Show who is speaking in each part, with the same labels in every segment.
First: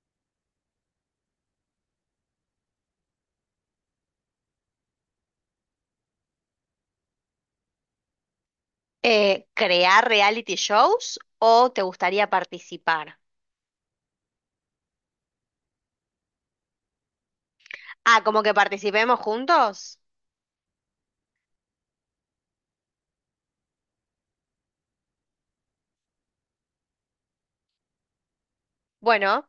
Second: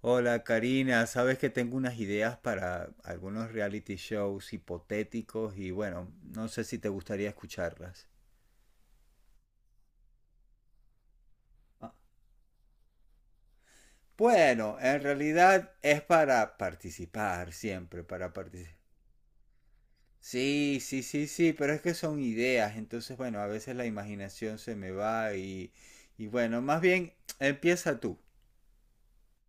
Speaker 1: Hola Karina, sabes que tengo unas ideas para algunos reality shows hipotéticos y bueno, no sé si te gustaría escucharlas.
Speaker 2: ¿Crear reality shows o te
Speaker 1: Ah.
Speaker 2: gustaría participar?
Speaker 1: Bueno, en realidad es para participar siempre,
Speaker 2: Ah,
Speaker 1: para
Speaker 2: como que
Speaker 1: participar.
Speaker 2: participemos juntos.
Speaker 1: Sí, sí, sí, sí, pero es que son ideas, entonces bueno, a veces la imaginación se me va y bueno, más bien empieza tú.
Speaker 2: Bueno,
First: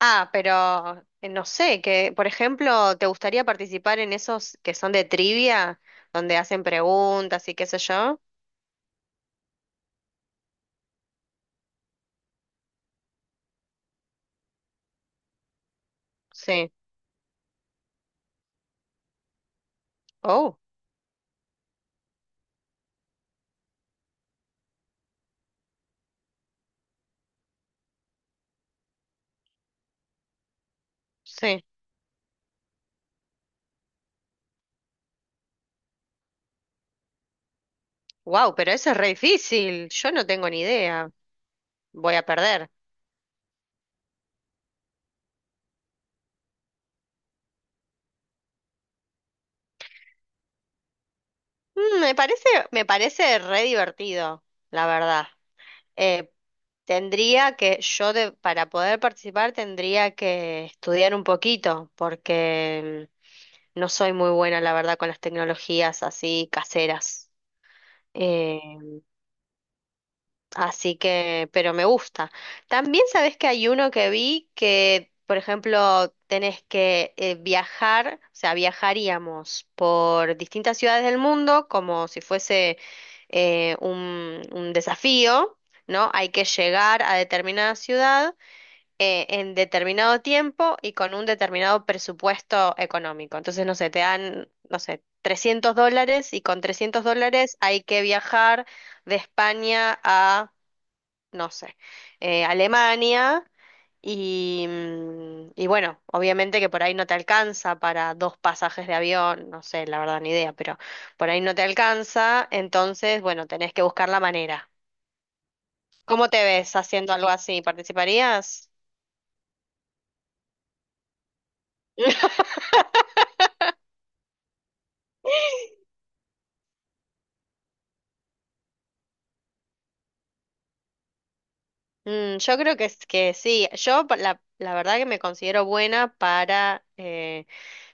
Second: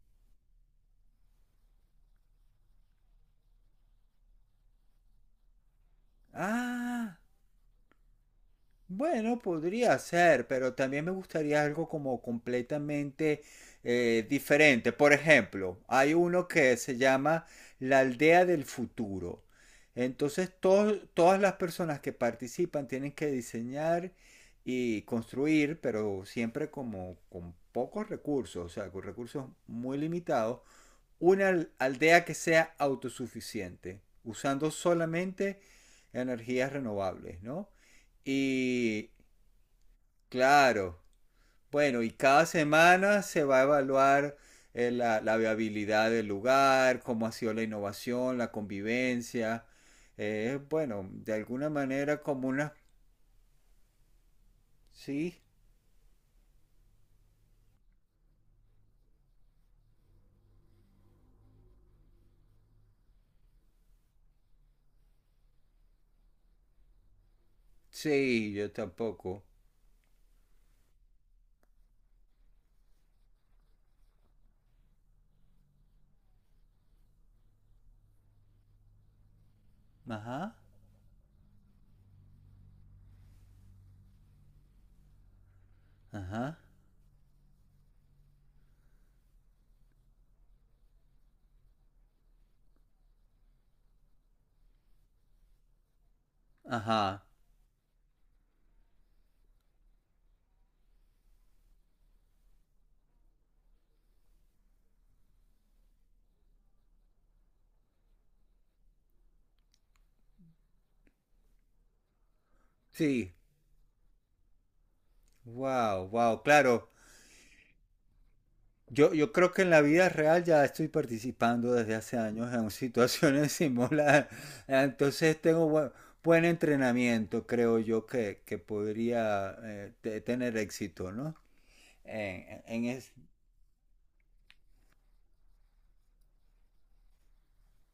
Speaker 2: pero no sé, que por ejemplo, ¿te gustaría participar en esos que son de trivia, donde hacen
Speaker 1: Ah.
Speaker 2: preguntas y qué sé yo?
Speaker 1: Bueno, podría ser, pero también me gustaría algo como completamente diferente. Por ejemplo, hay uno
Speaker 2: Sí.
Speaker 1: que se llama La Aldea del Futuro. Entonces,
Speaker 2: Oh,
Speaker 1: todas las personas que participan tienen que diseñar y construir, pero siempre como con pocos recursos, o sea, con recursos muy limitados,
Speaker 2: sí.
Speaker 1: una aldea que sea autosuficiente, usando solamente energías renovables, ¿no?
Speaker 2: Wow, pero eso es re
Speaker 1: Y
Speaker 2: difícil. Yo no tengo ni
Speaker 1: claro,
Speaker 2: idea.
Speaker 1: bueno, y
Speaker 2: Voy a
Speaker 1: cada
Speaker 2: perder.
Speaker 1: semana se va a evaluar la viabilidad del lugar, cómo ha sido la innovación, la convivencia. Bueno, de alguna
Speaker 2: Mm, me
Speaker 1: manera
Speaker 2: parece,
Speaker 1: como una...
Speaker 2: me parece re divertido, la verdad.
Speaker 1: Sí,
Speaker 2: Eh, tendría que, para poder participar tendría que estudiar un poquito, porque no soy muy buena, la verdad, con las tecnologías así caseras.
Speaker 1: sí,
Speaker 2: Eh,
Speaker 1: yo tampoco.
Speaker 2: Así que, pero me gusta. También sabes que hay uno que vi que, por ejemplo, tenés que viajar, o sea, viajaríamos por
Speaker 1: Ajá,
Speaker 2: distintas ciudades del mundo como si fuese un desafío, ¿no? Hay que
Speaker 1: ajá,
Speaker 2: llegar a determinada ciudad en determinado tiempo y con un determinado presupuesto económico. Entonces, no sé, te dan, no sé, $300 y con trescientos
Speaker 1: ajá.
Speaker 2: dólares hay que viajar de España a no sé, Alemania y bueno, obviamente que por ahí no te alcanza para dos pasajes de avión, no sé, la verdad ni idea, pero por ahí no te alcanza, entonces
Speaker 1: Sí,
Speaker 2: bueno, tenés que buscar la manera.
Speaker 1: wow,
Speaker 2: ¿Cómo
Speaker 1: wow,
Speaker 2: te ves
Speaker 1: claro.
Speaker 2: haciendo algo así? ¿Participarías?
Speaker 1: Yo creo que en la vida real ya estoy participando desde hace años en situaciones similares. Entonces tengo buen entrenamiento, creo yo, que podría tener éxito, ¿no?
Speaker 2: Yo
Speaker 1: En,
Speaker 2: creo
Speaker 1: en
Speaker 2: que,
Speaker 1: es...
Speaker 2: que sí. La verdad que me considero buena para,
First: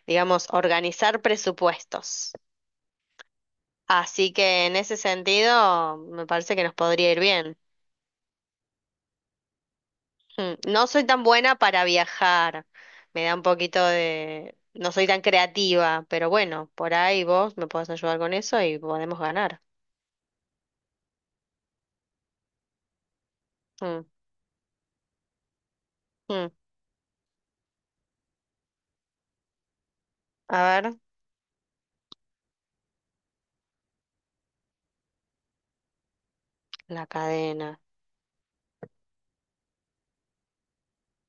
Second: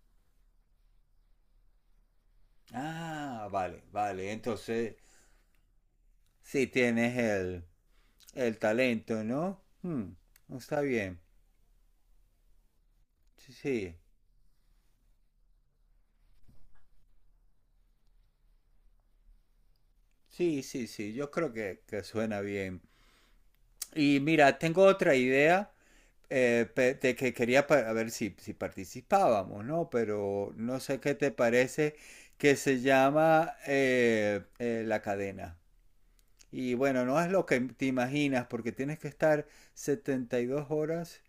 Speaker 2: digamos, organizar presupuestos.
Speaker 1: Ah, vale, vale.
Speaker 2: Así que en
Speaker 1: Entonces,
Speaker 2: ese sentido me parece que
Speaker 1: sí
Speaker 2: nos podría
Speaker 1: tienes
Speaker 2: ir bien.
Speaker 1: el talento, ¿no? Hmm, está
Speaker 2: No soy
Speaker 1: bien.
Speaker 2: tan buena para viajar, me da un
Speaker 1: Sí,
Speaker 2: poquito
Speaker 1: sí,
Speaker 2: de. No soy tan creativa, pero bueno, por ahí vos me podés ayudar con eso y podemos ganar.
Speaker 1: sí, sí, sí. Yo creo que suena bien.
Speaker 2: Mm,
Speaker 1: Y mira, tengo otra idea
Speaker 2: mm.
Speaker 1: de que quería a ver si participábamos, ¿no? Pero
Speaker 2: A
Speaker 1: no
Speaker 2: ver,
Speaker 1: sé qué te parece que se llama La Cadena. Y bueno,
Speaker 2: la
Speaker 1: no es lo que
Speaker 2: cadena.
Speaker 1: te imaginas porque tienes que estar 72 horas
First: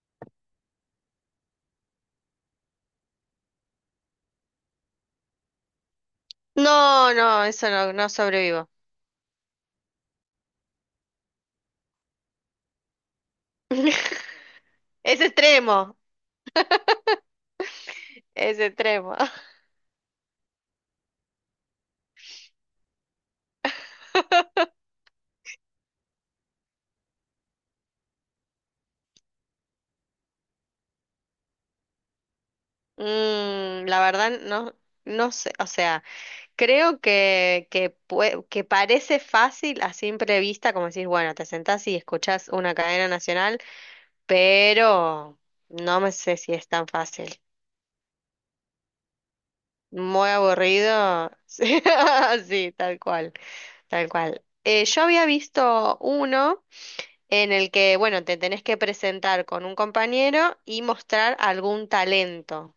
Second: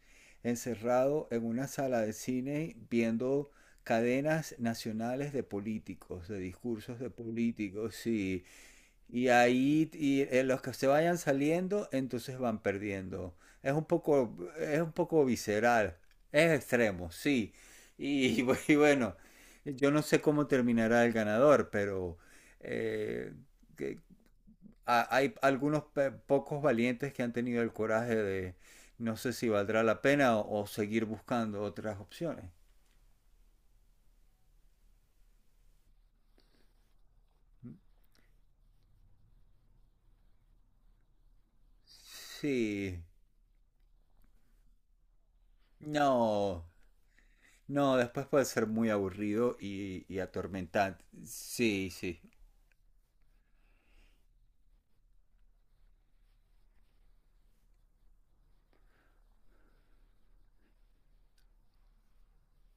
Speaker 1: encerrado en una sala de cine viendo cadenas nacionales de políticos, de discursos de
Speaker 2: No, no, eso no,
Speaker 1: políticos,
Speaker 2: no
Speaker 1: sí.
Speaker 2: sobrevivo.
Speaker 1: Y ahí los que se vayan saliendo, entonces van perdiendo. Es un
Speaker 2: Es
Speaker 1: poco visceral.
Speaker 2: extremo,
Speaker 1: Es extremo, sí. Bu-
Speaker 2: es
Speaker 1: y bueno,
Speaker 2: extremo.
Speaker 1: yo no sé cómo terminará el ganador, pero eh, que- hay algunos pocos valientes que han tenido el coraje de no sé si valdrá la pena o seguir buscando otras opciones.
Speaker 2: La verdad, no, no sé, o sea, creo que,
Speaker 1: ¿Mm?
Speaker 2: que, pue- que parece fácil a simple vista, como decís, bueno, te sentás y escuchás una
Speaker 1: Sí,
Speaker 2: cadena nacional. Pero no me sé si
Speaker 1: no.
Speaker 2: es tan fácil.
Speaker 1: No, después puede ser muy aburrido y
Speaker 2: Muy
Speaker 1: atormentante.
Speaker 2: aburrido.
Speaker 1: Sí, sí.
Speaker 2: Sí, tal cual, tal cual. Yo había visto uno en el que, bueno, te tenés que presentar con un compañero y mostrar algún talento.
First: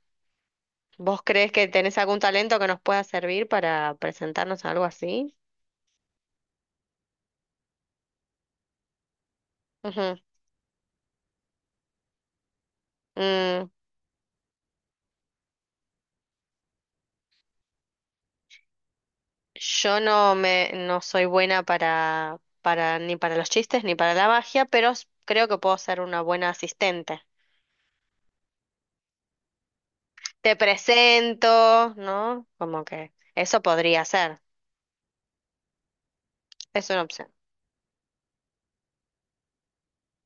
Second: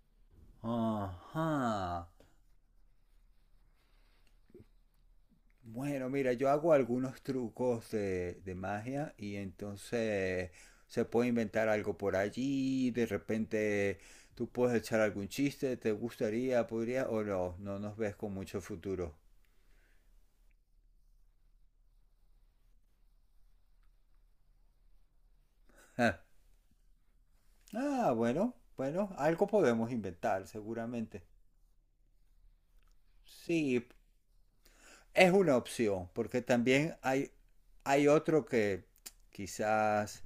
Speaker 2: ¿Vos crees que tenés
Speaker 1: Ajá.
Speaker 2: algún talento que nos pueda servir para presentarnos a algo así?
Speaker 1: Bueno, mira, yo hago algunos trucos de magia y
Speaker 2: Ujú.
Speaker 1: entonces se puede inventar algo por allí. De
Speaker 2: Mm,
Speaker 1: repente tú puedes echar algún chiste, ¿te gustaría, podría o no? No nos ves con mucho futuro.
Speaker 2: yo no me no soy buena para ni para los chistes ni para la magia, pero creo que puedo ser una buena asistente.
Speaker 1: Ah, bueno, bueno, algo podemos inventar,
Speaker 2: Te
Speaker 1: seguramente.
Speaker 2: presento, ¿no? Como que eso
Speaker 1: Sí,
Speaker 2: podría ser,
Speaker 1: es una opción, porque
Speaker 2: es
Speaker 1: también
Speaker 2: una opción.
Speaker 1: hay otro que quizás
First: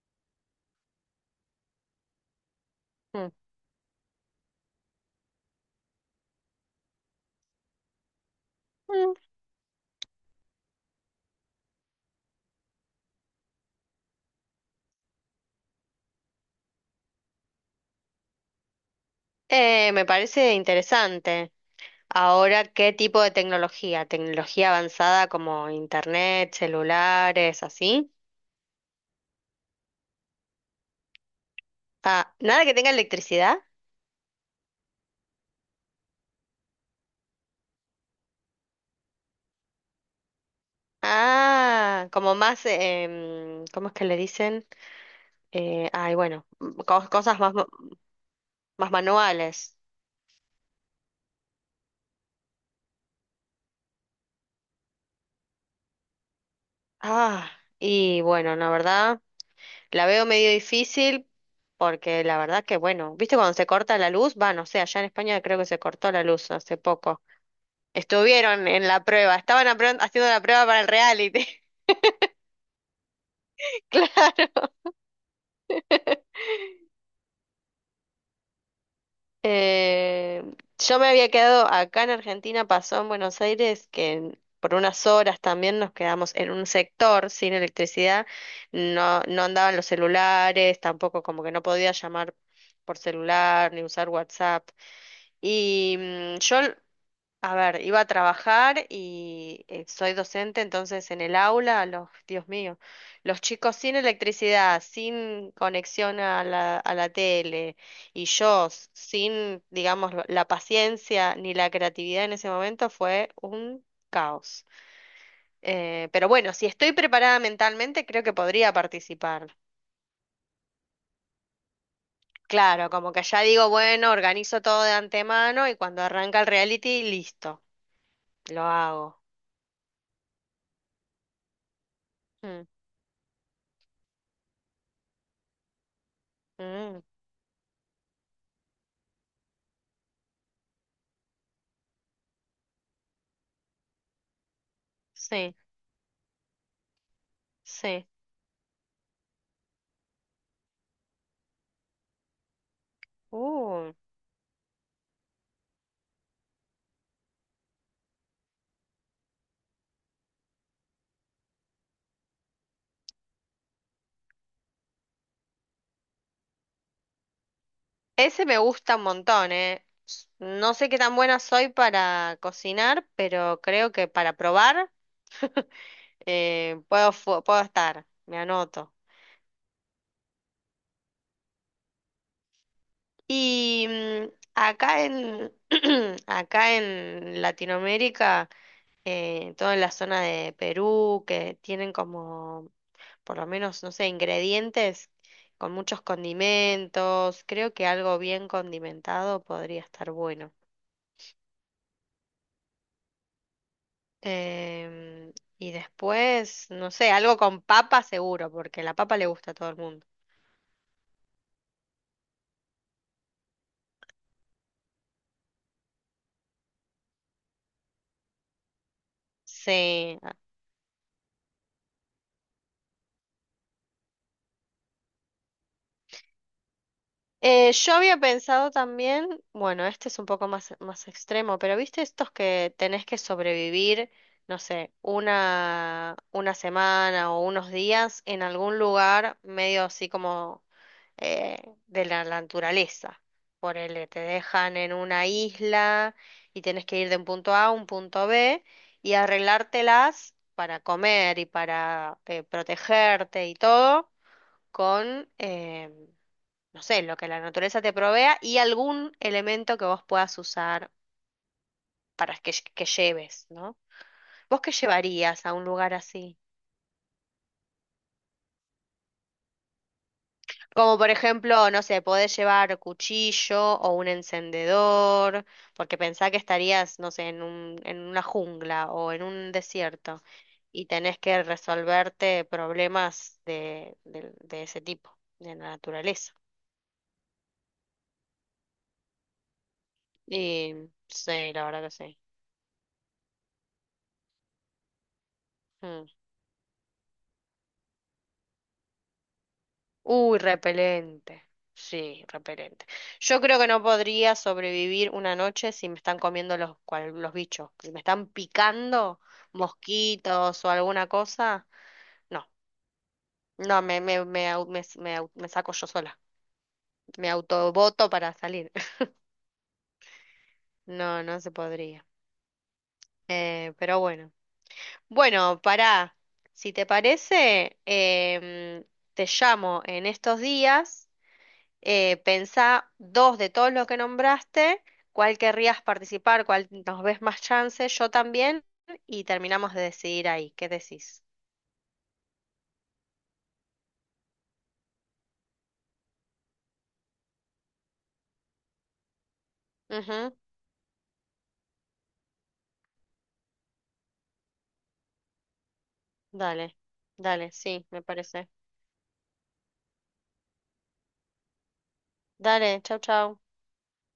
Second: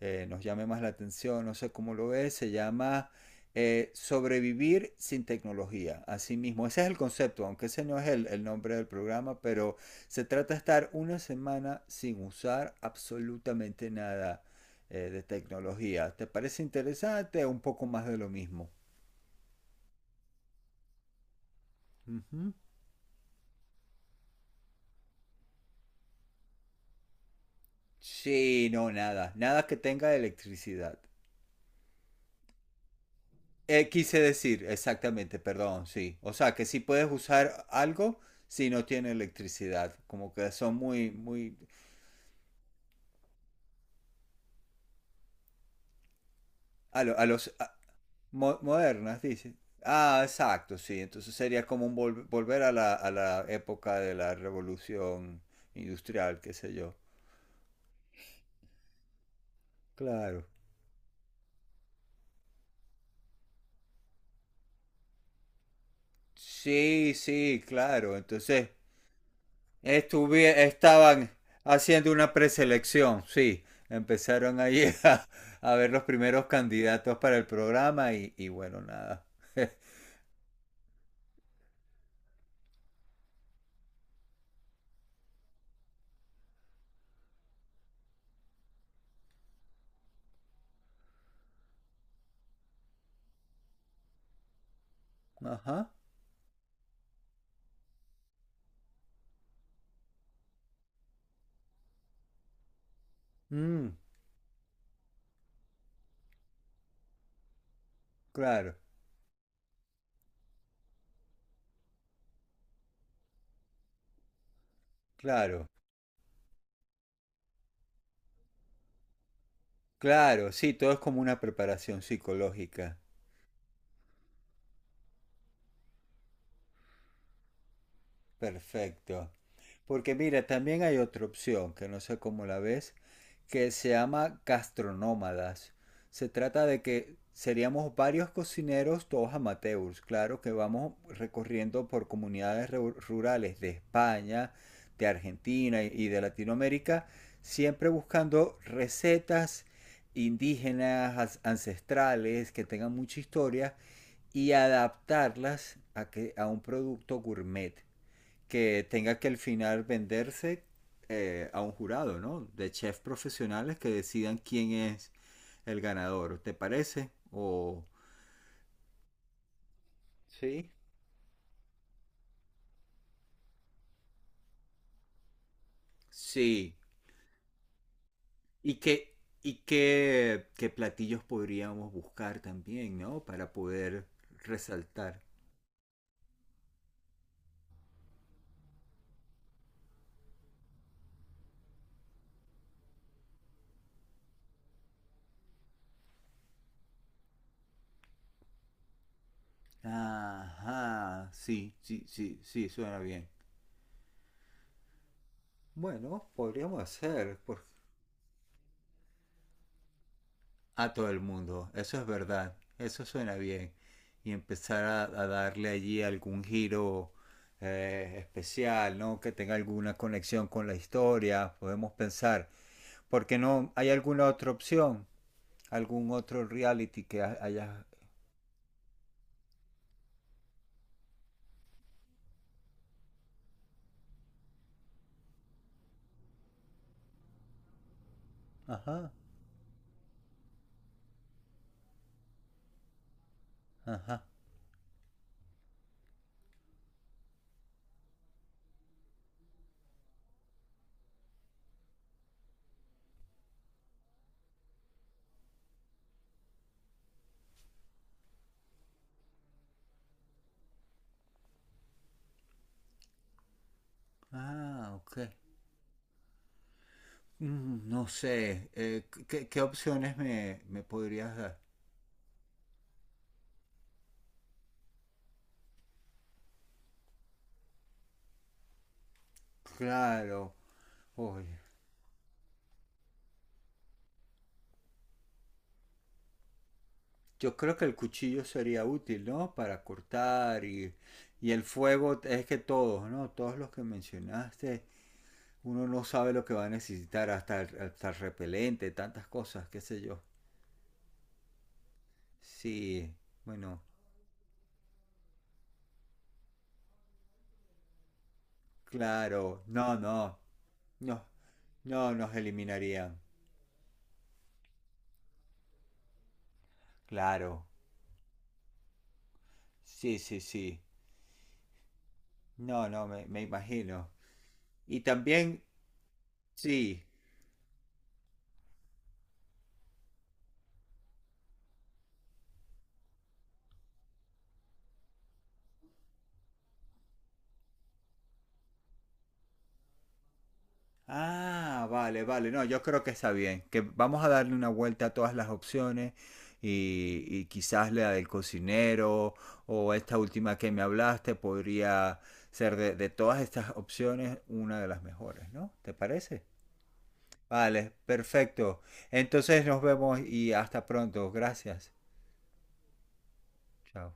Speaker 1: nos llame más la atención, no sé cómo lo ves, se llama
Speaker 2: Mm.
Speaker 1: Sobrevivir sin tecnología, así mismo. Ese es el concepto, aunque ese no es el nombre del
Speaker 2: Mm.
Speaker 1: programa, pero se trata de estar una semana sin usar absolutamente nada de tecnología. ¿Te parece interesante? Un poco más de lo mismo.
Speaker 2: Me parece interesante.
Speaker 1: Ujú.
Speaker 2: Ahora, ¿qué tipo de tecnología? ¿Tecnología avanzada como internet, celulares, así?
Speaker 1: Sí, no, nada, nada que tenga electricidad.
Speaker 2: Ah, ¿nada que tenga electricidad?
Speaker 1: Quise decir, exactamente, perdón, sí. O sea, que sí puedes usar algo si no tiene electricidad. Como que son muy, muy...
Speaker 2: Ah, como más, ¿cómo es que le dicen? Ay, bueno,
Speaker 1: A, lo- a
Speaker 2: cosas
Speaker 1: los...
Speaker 2: más,
Speaker 1: a- mo-
Speaker 2: más
Speaker 1: modernas, dice.
Speaker 2: manuales.
Speaker 1: Ah, exacto, sí. Entonces sería como un volver a la época de la revolución industrial, qué sé yo.
Speaker 2: Ah, y bueno, la verdad. La veo
Speaker 1: Claro.
Speaker 2: medio difícil porque la verdad que, bueno, ¿viste cuando se corta la luz? Va, no sé, allá en España creo que se cortó la luz hace
Speaker 1: Sí,
Speaker 2: poco.
Speaker 1: sí, claro.
Speaker 2: Estuvieron
Speaker 1: Entonces...
Speaker 2: en la prueba, estaban haciendo la prueba para el
Speaker 1: Estaban
Speaker 2: reality.
Speaker 1: haciendo una preselección, sí. Empezaron ahí a ver los primeros candidatos para el programa y bueno, nada.
Speaker 2: Claro. Yo me había quedado acá en Argentina, pasó en Buenos Aires, por unas horas también nos quedamos en un sector sin electricidad. No, no andaban los celulares, tampoco como que no podía llamar por celular ni usar WhatsApp.
Speaker 1: Ajá.
Speaker 2: Y mm, yo A ver, iba a trabajar y soy docente, entonces en el aula, los, Dios mío, los chicos sin
Speaker 1: Mm,
Speaker 2: electricidad, sin conexión a la tele y yo
Speaker 1: claro,
Speaker 2: sin, digamos, la paciencia ni la creatividad en ese momento fue un caos.
Speaker 1: claro,
Speaker 2: Pero bueno, si estoy preparada mentalmente, creo que podría participar.
Speaker 1: claro. Sí, todo es como una preparación
Speaker 2: Claro,
Speaker 1: psicológica.
Speaker 2: como que ya digo, bueno, organizo todo de antemano y cuando arranca el reality, listo, lo hago.
Speaker 1: Perfecto. Porque mira, también hay otra opción que no sé cómo la
Speaker 2: Mm,
Speaker 1: ves, que se llama gastronómadas. Se trata de
Speaker 2: mm,
Speaker 1: que seríamos varios cocineros, todos amateurs, claro, que vamos recorriendo por comunidades rurales de España, de
Speaker 2: sí.
Speaker 1: Argentina y de Latinoamérica, siempre
Speaker 2: Sí.
Speaker 1: buscando recetas indígenas, ancestrales, que tengan mucha historia
Speaker 2: Uh,
Speaker 1: y adaptarlas a un producto gourmet que tenga que al final venderse a un jurado, ¿no? De chefs profesionales que decidan quién es el ganador, ¿te parece? O
Speaker 2: ese me gusta un montón, ¿eh?
Speaker 1: Sí,
Speaker 2: No sé qué tan buena soy para cocinar, pero creo que para probar
Speaker 1: sí,
Speaker 2: puedo estar. Me
Speaker 1: y
Speaker 2: anoto.
Speaker 1: qué qué platillos podríamos buscar también, ¿no? Para
Speaker 2: Y
Speaker 1: poder
Speaker 2: acá
Speaker 1: resaltar.
Speaker 2: en, acá en Latinoamérica, toda la zona de Perú, que tienen como, por lo menos, no sé, ingredientes con muchos condimentos, creo que algo bien condimentado podría estar bueno.
Speaker 1: Ajá, sí, sí, sí, sí, suena bien.
Speaker 2: Em, y
Speaker 1: Bueno,
Speaker 2: después,
Speaker 1: podríamos
Speaker 2: no sé, algo
Speaker 1: hacer,
Speaker 2: con papa seguro, porque la papa le gusta a todo el mundo.
Speaker 1: a todo el mundo. Eso es verdad, eso suena bien. Y empezar a darle allí algún giro especial, ¿no? Que tenga alguna
Speaker 2: Sí. Ah.
Speaker 1: conexión con la historia, podemos pensar. ¿Porque no hay alguna otra opción? ¿Algún otro reality que
Speaker 2: Eh,
Speaker 1: haya...
Speaker 2: yo había pensado también, bueno, este es un poco más, más extremo, pero viste estos que tenés que sobrevivir, no sé, una semana o unos días en algún
Speaker 1: Ajá,
Speaker 2: lugar medio así como eh, de la naturaleza. Por el te
Speaker 1: ajá.
Speaker 2: dejan en una isla y tienes que ir de un punto A a un punto B y arreglártelas para comer y para protegerte y todo con, no sé, lo que la naturaleza te provea y algún elemento que vos puedas usar para que, que lleves, ¿no? ¿Vos qué
Speaker 1: Ah, ok.
Speaker 2: llevarías a un lugar así?
Speaker 1: No sé, ¿qué opciones me
Speaker 2: Como por
Speaker 1: podrías dar?
Speaker 2: ejemplo, no sé, podés llevar cuchillo o un encendedor, porque pensá que estarías, no sé, en una jungla o en un desierto
Speaker 1: Claro,
Speaker 2: y tenés que
Speaker 1: oye,
Speaker 2: resolverte problemas de ese tipo, de la naturaleza.
Speaker 1: yo creo que el cuchillo sería útil, ¿no? Para cortar
Speaker 2: Y
Speaker 1: y
Speaker 2: sí,
Speaker 1: el
Speaker 2: la verdad que sí.
Speaker 1: fuego, es que todos, ¿no? Todos los que mencionaste, uno no
Speaker 2: Mm.
Speaker 1: sabe lo que va a necesitar, hasta, hasta el repelente, tantas cosas, qué sé yo.
Speaker 2: Uy, repelente. Sí, repelente.
Speaker 1: Sí,
Speaker 2: Yo creo que
Speaker 1: bueno,
Speaker 2: no podría sobrevivir una noche si me están comiendo los bichos. Si me están picando
Speaker 1: claro, no, no,
Speaker 2: mosquitos o alguna
Speaker 1: no,
Speaker 2: cosa,
Speaker 1: no nos
Speaker 2: no.
Speaker 1: eliminarían,
Speaker 2: No, me, au- me, s- me au- me saco yo sola. Me
Speaker 1: claro,
Speaker 2: autoboto para salir.
Speaker 1: sí, sí, sí,
Speaker 2: No, no se podría.
Speaker 1: no, no, me
Speaker 2: Pero
Speaker 1: imagino.
Speaker 2: bueno.
Speaker 1: Y
Speaker 2: Bueno,
Speaker 1: también,
Speaker 2: pará. Si te
Speaker 1: sí,
Speaker 2: parece, te llamo en estos días. Pensá dos de todos los que nombraste, cuál querrías participar, cuál nos ves más chance, yo también, y terminamos de decidir ahí. ¿Qué decís?
Speaker 1: ah, vale, vale. No, yo creo que está bien. Que vamos a darle una vuelta a todas las opciones y quizás la del cocinero o esta
Speaker 2: Ujú,
Speaker 1: última que me hablaste podría ser de todas estas opciones una de las mejores, ¿no? ¿Te parece?
Speaker 2: dale, dale, sí,
Speaker 1: Vale,
Speaker 2: me parece.
Speaker 1: perfecto. Entonces nos vemos y hasta pronto. Gracias.
Speaker 2: Dale, chau, chau.
Speaker 1: Chao.